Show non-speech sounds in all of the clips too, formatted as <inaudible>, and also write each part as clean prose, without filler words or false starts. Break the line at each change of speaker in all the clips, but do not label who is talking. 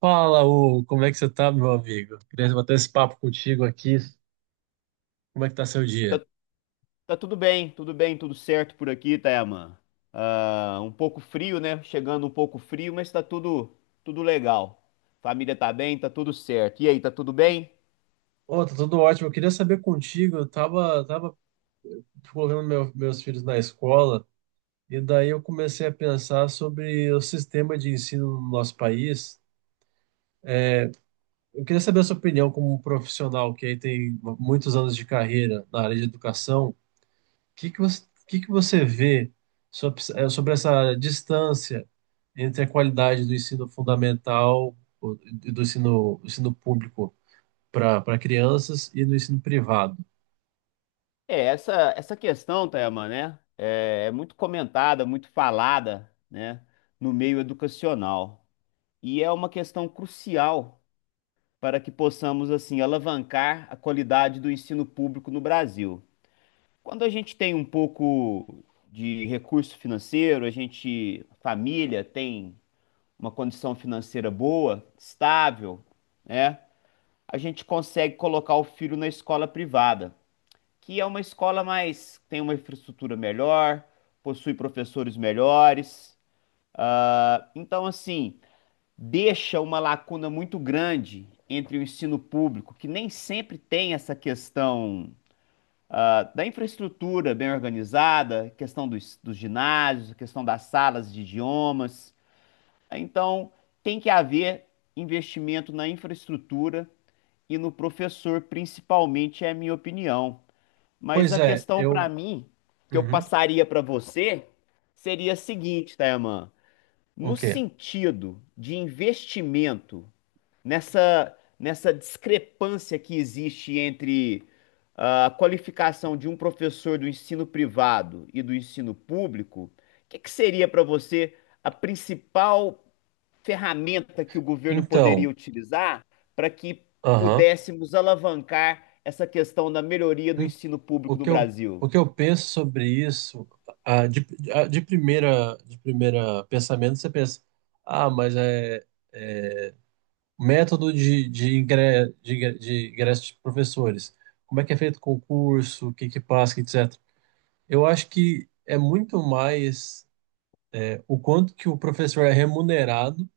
Fala, Hugo, como é que você tá, meu amigo? Queria bater esse papo contigo aqui. Como é que tá seu dia?
Tá, tá tudo bem, tudo bem, tudo certo por aqui, Tayaman. Ah, um pouco frio, né? Chegando um pouco frio, mas tá tudo, tudo legal. Família tá bem, tá tudo certo. E aí, tá tudo bem?
Ô, tá tudo ótimo. Eu queria saber contigo, eu tava colocando meus filhos na escola e daí eu comecei a pensar sobre o sistema de ensino no nosso país. Eu queria saber a sua opinião como um profissional que aí tem muitos anos de carreira na área de educação. Que que você vê sobre, sobre essa distância entre a qualidade do ensino fundamental e do ensino público para crianças e do ensino privado?
É, essa questão, Tayaman, né? É muito comentada, muito falada, né? No meio educacional. E é uma questão crucial para que possamos, assim, alavancar a qualidade do ensino público no Brasil. Quando a gente tem um pouco de recurso financeiro, a família tem uma condição financeira boa, estável, né? A gente consegue colocar o filho na escola privada, que é uma escola mais, tem uma infraestrutura melhor, possui professores melhores. Ah, então, assim, deixa uma lacuna muito grande entre o ensino público, que nem sempre tem essa questão ah, da infraestrutura bem organizada, questão dos ginásios, questão das salas de idiomas. Então, tem que haver investimento na infraestrutura e no professor, principalmente, é a minha opinião. Mas
Pois
a
é,
questão para
eu.
mim, que eu
Uhum,
passaria para você, seria a seguinte, Tayaman.
o
No
quê?
sentido de investimento nessa discrepância que existe entre ah, a qualificação de um professor do ensino privado e do ensino público, o que que seria para você a principal ferramenta que o governo poderia
Então,
utilizar para que
aham,
pudéssemos alavancar essa questão da melhoria do
em-
ensino
o
público do
que eu,
Brasil?
o que eu penso sobre isso, ah, de, ah, de primeira pensamento, você pensa, ah, mas é. Método de ingresso de professores. Como é que é feito o concurso, o que que passa, etc. Eu acho que é muito mais é, o quanto que o professor é remunerado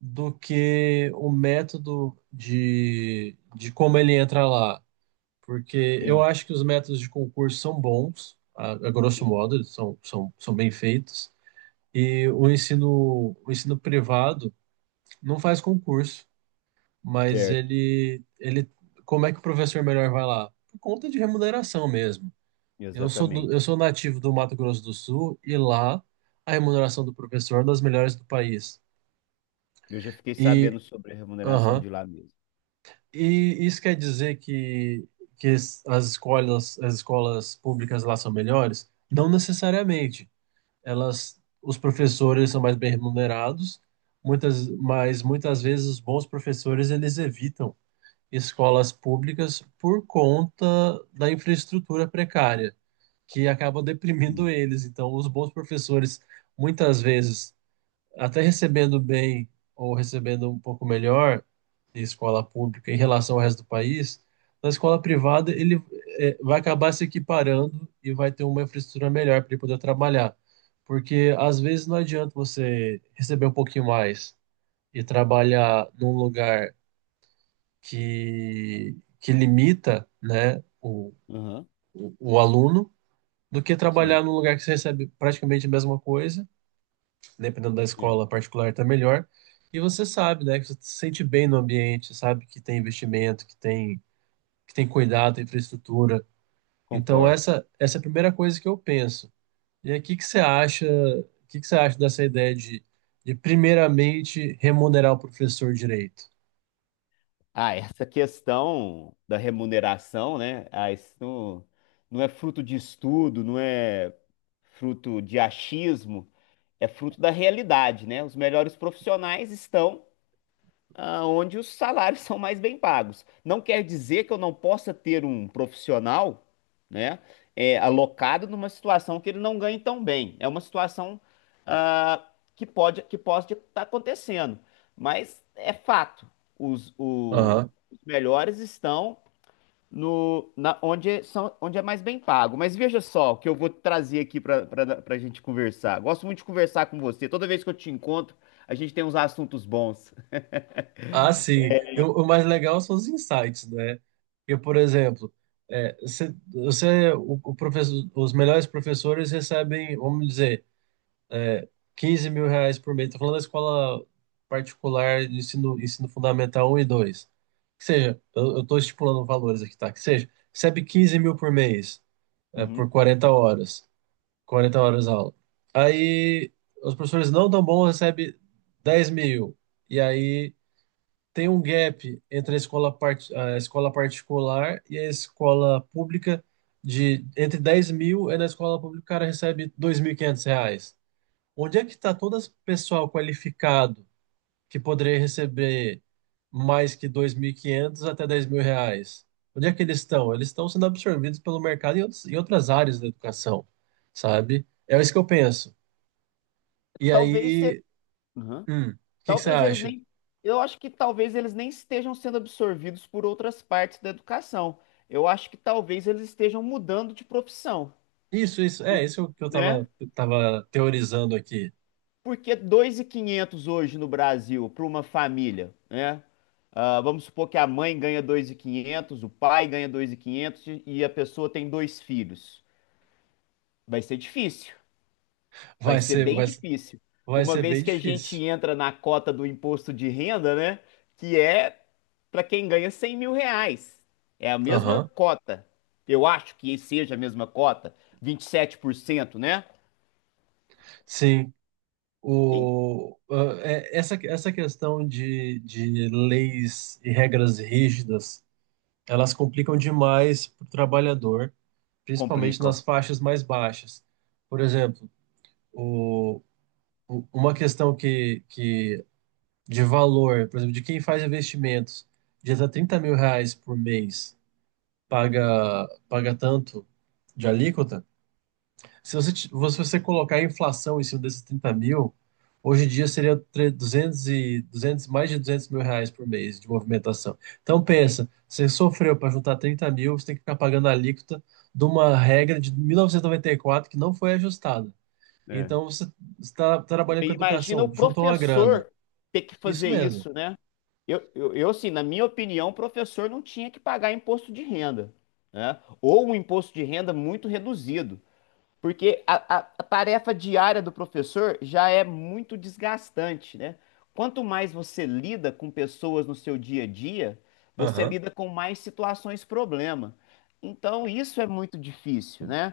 do que o método de como ele entra lá. Porque eu
Sim,
acho que os métodos de concurso são bons, a grosso
sim,
modo, eles são bem feitos. E o ensino privado não faz concurso. Mas
certo,
como é que o professor melhor vai lá? Por conta de remuneração mesmo. Eu
exatamente.
sou nativo do Mato Grosso do Sul e lá a remuneração do professor é das melhores do país.
Eu já fiquei
E,
sabendo sobre a remuneração
aham,
de lá mesmo.
e isso quer dizer que as as escolas públicas lá são melhores? Não necessariamente. Elas, os professores são mais bem remunerados, mas muitas vezes os bons professores eles evitam escolas públicas por conta da infraestrutura precária, que acaba deprimindo
Sim.
eles. Então, os bons professores, muitas vezes, até recebendo bem ou recebendo um pouco melhor de escola pública em relação ao resto do país, na escola privada ele vai acabar se equiparando e vai ter uma infraestrutura melhor para ele poder trabalhar. Porque às vezes não adianta você receber um pouquinho mais e trabalhar num lugar que limita, né,
Aham,
o aluno do que
sim,
trabalhar num lugar que você recebe praticamente a mesma coisa, dependendo da
é,
escola particular tá melhor, e você sabe, né, que você se sente bem no ambiente, sabe que tem investimento, que tem cuidado, tem infraestrutura. Então
concordo.
essa é a primeira coisa que eu penso. E aí, o que que você acha dessa ideia de primeiramente remunerar o professor direito?
Ah, essa questão da remuneração, né? Ah, não é fruto de estudo, não é fruto de achismo, é fruto da realidade, né? Os melhores profissionais estão ah, onde os salários <laughs> são mais bem pagos. Não quer dizer que eu não possa ter um profissional, né, é, alocado numa situação que ele não ganhe tão bem. É uma situação ah, que pode estar acontecendo, mas é fato. Os, o- os melhores estão no na, onde são onde é mais bem pago. Mas veja só o que eu vou trazer aqui para a gente conversar. Gosto muito de conversar com você. Toda vez que eu te encontro, a gente tem uns assuntos bons.
Ah, sim. O mais legal são os insights, né? Porque, por exemplo, é, o professor, os melhores professores recebem, vamos dizer, 15 mil reais por mês. Estou falando da escola particular de ensino fundamental um e dois. Que seja, eu estou estipulando valores aqui, tá? Que seja, recebe 15 mil por mês, é, por
Uhum.
40 horas. 40 horas aula. Aí, os professores não tão bons recebem 10 mil. E aí tem um gap entre a a escola particular e a escola pública de entre 10 mil e na escola pública o cara recebe 2.500 reais. Onde é que está todo esse pessoal qualificado que poderia receber mais que 2.500 até 10 mil reais? Onde é que eles estão? Eles estão sendo absorvidos pelo mercado em em outras áreas da educação, sabe? É isso que eu penso. E
Talvez, ser
aí,
Uhum.
o que que você
Talvez eles
acha?
nem. Eu acho que talvez eles nem estejam sendo absorvidos por outras partes da educação. Eu acho que talvez eles estejam mudando de profissão,
Isso, é, isso é o que
né?
tava teorizando aqui.
Porque 2.500 hoje no Brasil para uma família, né? Ah, vamos supor que a mãe ganha 2.500, o pai ganha 2.500 e a pessoa tem dois filhos. Vai ser difícil. Vai
Vai
ser
ser,
bem
vai, ser-
difícil.
Vai
Uma
ser
vez
bem
que a gente
difícil.
entra na cota do imposto de renda, né? Que é para quem ganha 100 mil reais. É a mesma
Aham,
cota. Eu acho que seja a mesma cota, 27%, né?
Sim.
Quem
O, ah, essa questão de leis e regras rígidas, elas complicam demais para o trabalhador, principalmente
complicam.
nas faixas mais baixas. Por exemplo, o, uma questão que de valor, por exemplo, de quem faz investimentos, de até 30 mil reais por mês paga tanto de alíquota, se se você colocar a inflação em cima desses 30 mil, hoje em dia seria 200 e, 200 mais de 200 mil reais por mês de movimentação. Então pensa, você sofreu para juntar 30 mil, você tem que ficar pagando a alíquota de uma regra de mil novecentos e noventa e quatro que não foi ajustada.
É.
Então você está trabalhando
E
com
imagina o
educação, juntou uma grana.
professor ter que
Isso
fazer
mesmo.
isso, né? Eu assim, na minha opinião, o professor não tinha que pagar imposto de renda, né? Ou um imposto de renda muito reduzido. Porque a tarefa diária do professor já é muito desgastante, né? Quanto mais você lida com pessoas no seu dia a dia, você
Aham,
lida com mais situações problema. Então, isso é muito difícil, né?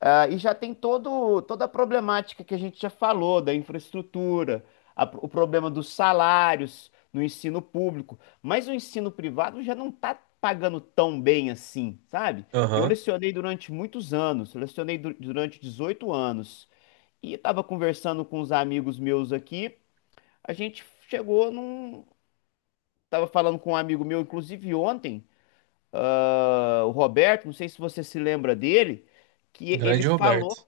Ah, e já tem toda a problemática que a gente já falou, da infraestrutura, a- o problema dos salários no ensino público. Mas o ensino privado já não está pagando tão bem assim, sabe? Eu
aham.
lecionei durante muitos anos, eu lecionei durante 18 anos. E estava conversando com os amigos meus aqui, a gente chegou num. Estava falando com um amigo meu, inclusive ontem, ah, o Roberto, não sei se você se lembra dele, que ele
Grande
falou,
Roberto.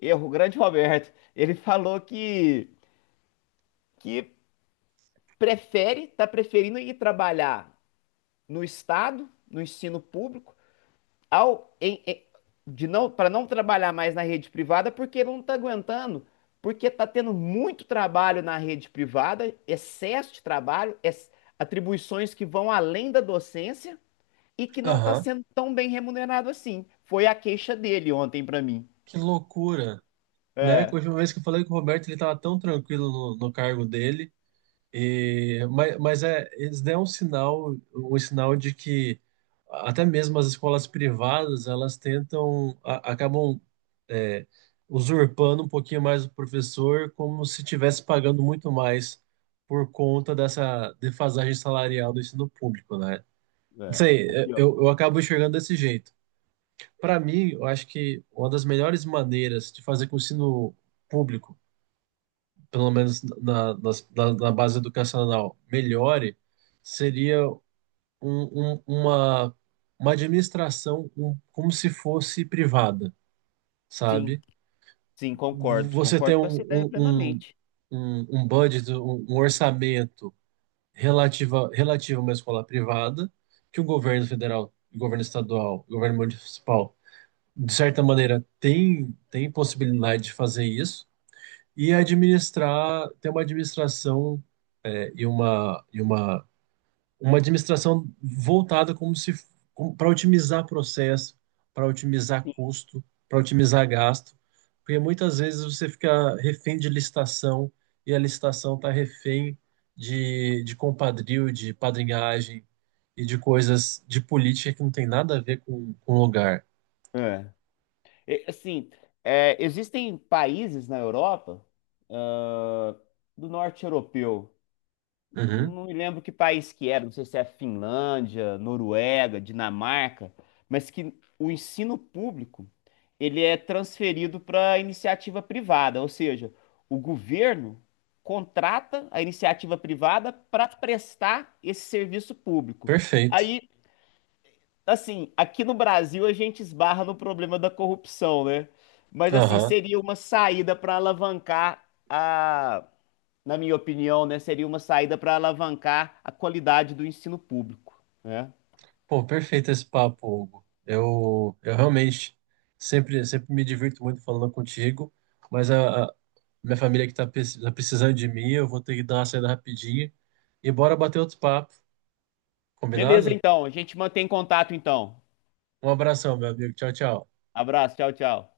é o grande <laughs> Roberto, ele falou que prefere, está preferindo ir trabalhar no Estado, no ensino público ao em- em- de não para não trabalhar mais na rede privada porque ele não está aguentando, porque está tendo muito trabalho na rede privada, excesso de trabalho, ex- atribuições que vão além da docência e que não está
Aham.
sendo tão bem remunerado assim. Foi a queixa dele ontem para mim.
Que loucura. Né? Que a
É,
última vez que eu falei com o Roberto, ele estava tão tranquilo no cargo dele. E, mas é, eles deram um sinal de que até mesmo as escolas privadas, elas tentam, acabam é, usurpando um pouquinho mais o professor, como se estivesse pagando muito mais por conta dessa defasagem salarial do ensino público, né? Não sei,
O
é,
que, ó.
eu acabo enxergando desse jeito. Para mim, eu acho que uma das melhores maneiras de fazer com que o ensino público pelo menos na base educacional, melhore, seria um- uma, uma administração como se fosse privada,
Sim,
sabe?
sim, concordo,
Você tem
concordo com essa ideia plenamente.
um budget, um orçamento relativo a uma escola privada, que o governo federal, o governo estadual, o governo municipal, de certa maneira, tem possibilidade de fazer isso. E administrar, ter uma administração e uma, e uma, uma administração voltada como se para otimizar processo, para otimizar
Sim.
custo, para otimizar gasto, porque muitas vezes você fica refém de licitação e a licitação está refém de compadrio, de padrinhagem e de coisas de política que não tem nada a ver com o lugar.
É. E, assim, é, existem países na Europa, ah, do norte europeu.
Uhum,
Não me lembro que país que era, não sei se é Finlândia, Noruega, Dinamarca, mas que o ensino público ele é transferido para iniciativa privada, ou seja, o governo contrata a iniciativa privada para prestar esse serviço público.
perfeito.
Aí, assim, aqui no Brasil a gente esbarra no problema da corrupção, né? Mas assim,
Aham.
seria uma saída para alavancar a na minha opinião, né, seria uma saída para alavancar a qualidade do ensino público, né?
Pô, perfeito esse papo, Hugo. Eu realmente sempre me divirto muito falando contigo, mas a minha família que tá, tá precisando de mim, eu vou ter que dar uma saída rapidinho e bora bater outro papo,
Beleza,
combinado?
então. A gente mantém contato, então.
Um abração, meu amigo. Tchau, tchau.
Abraço, tchau, tchau.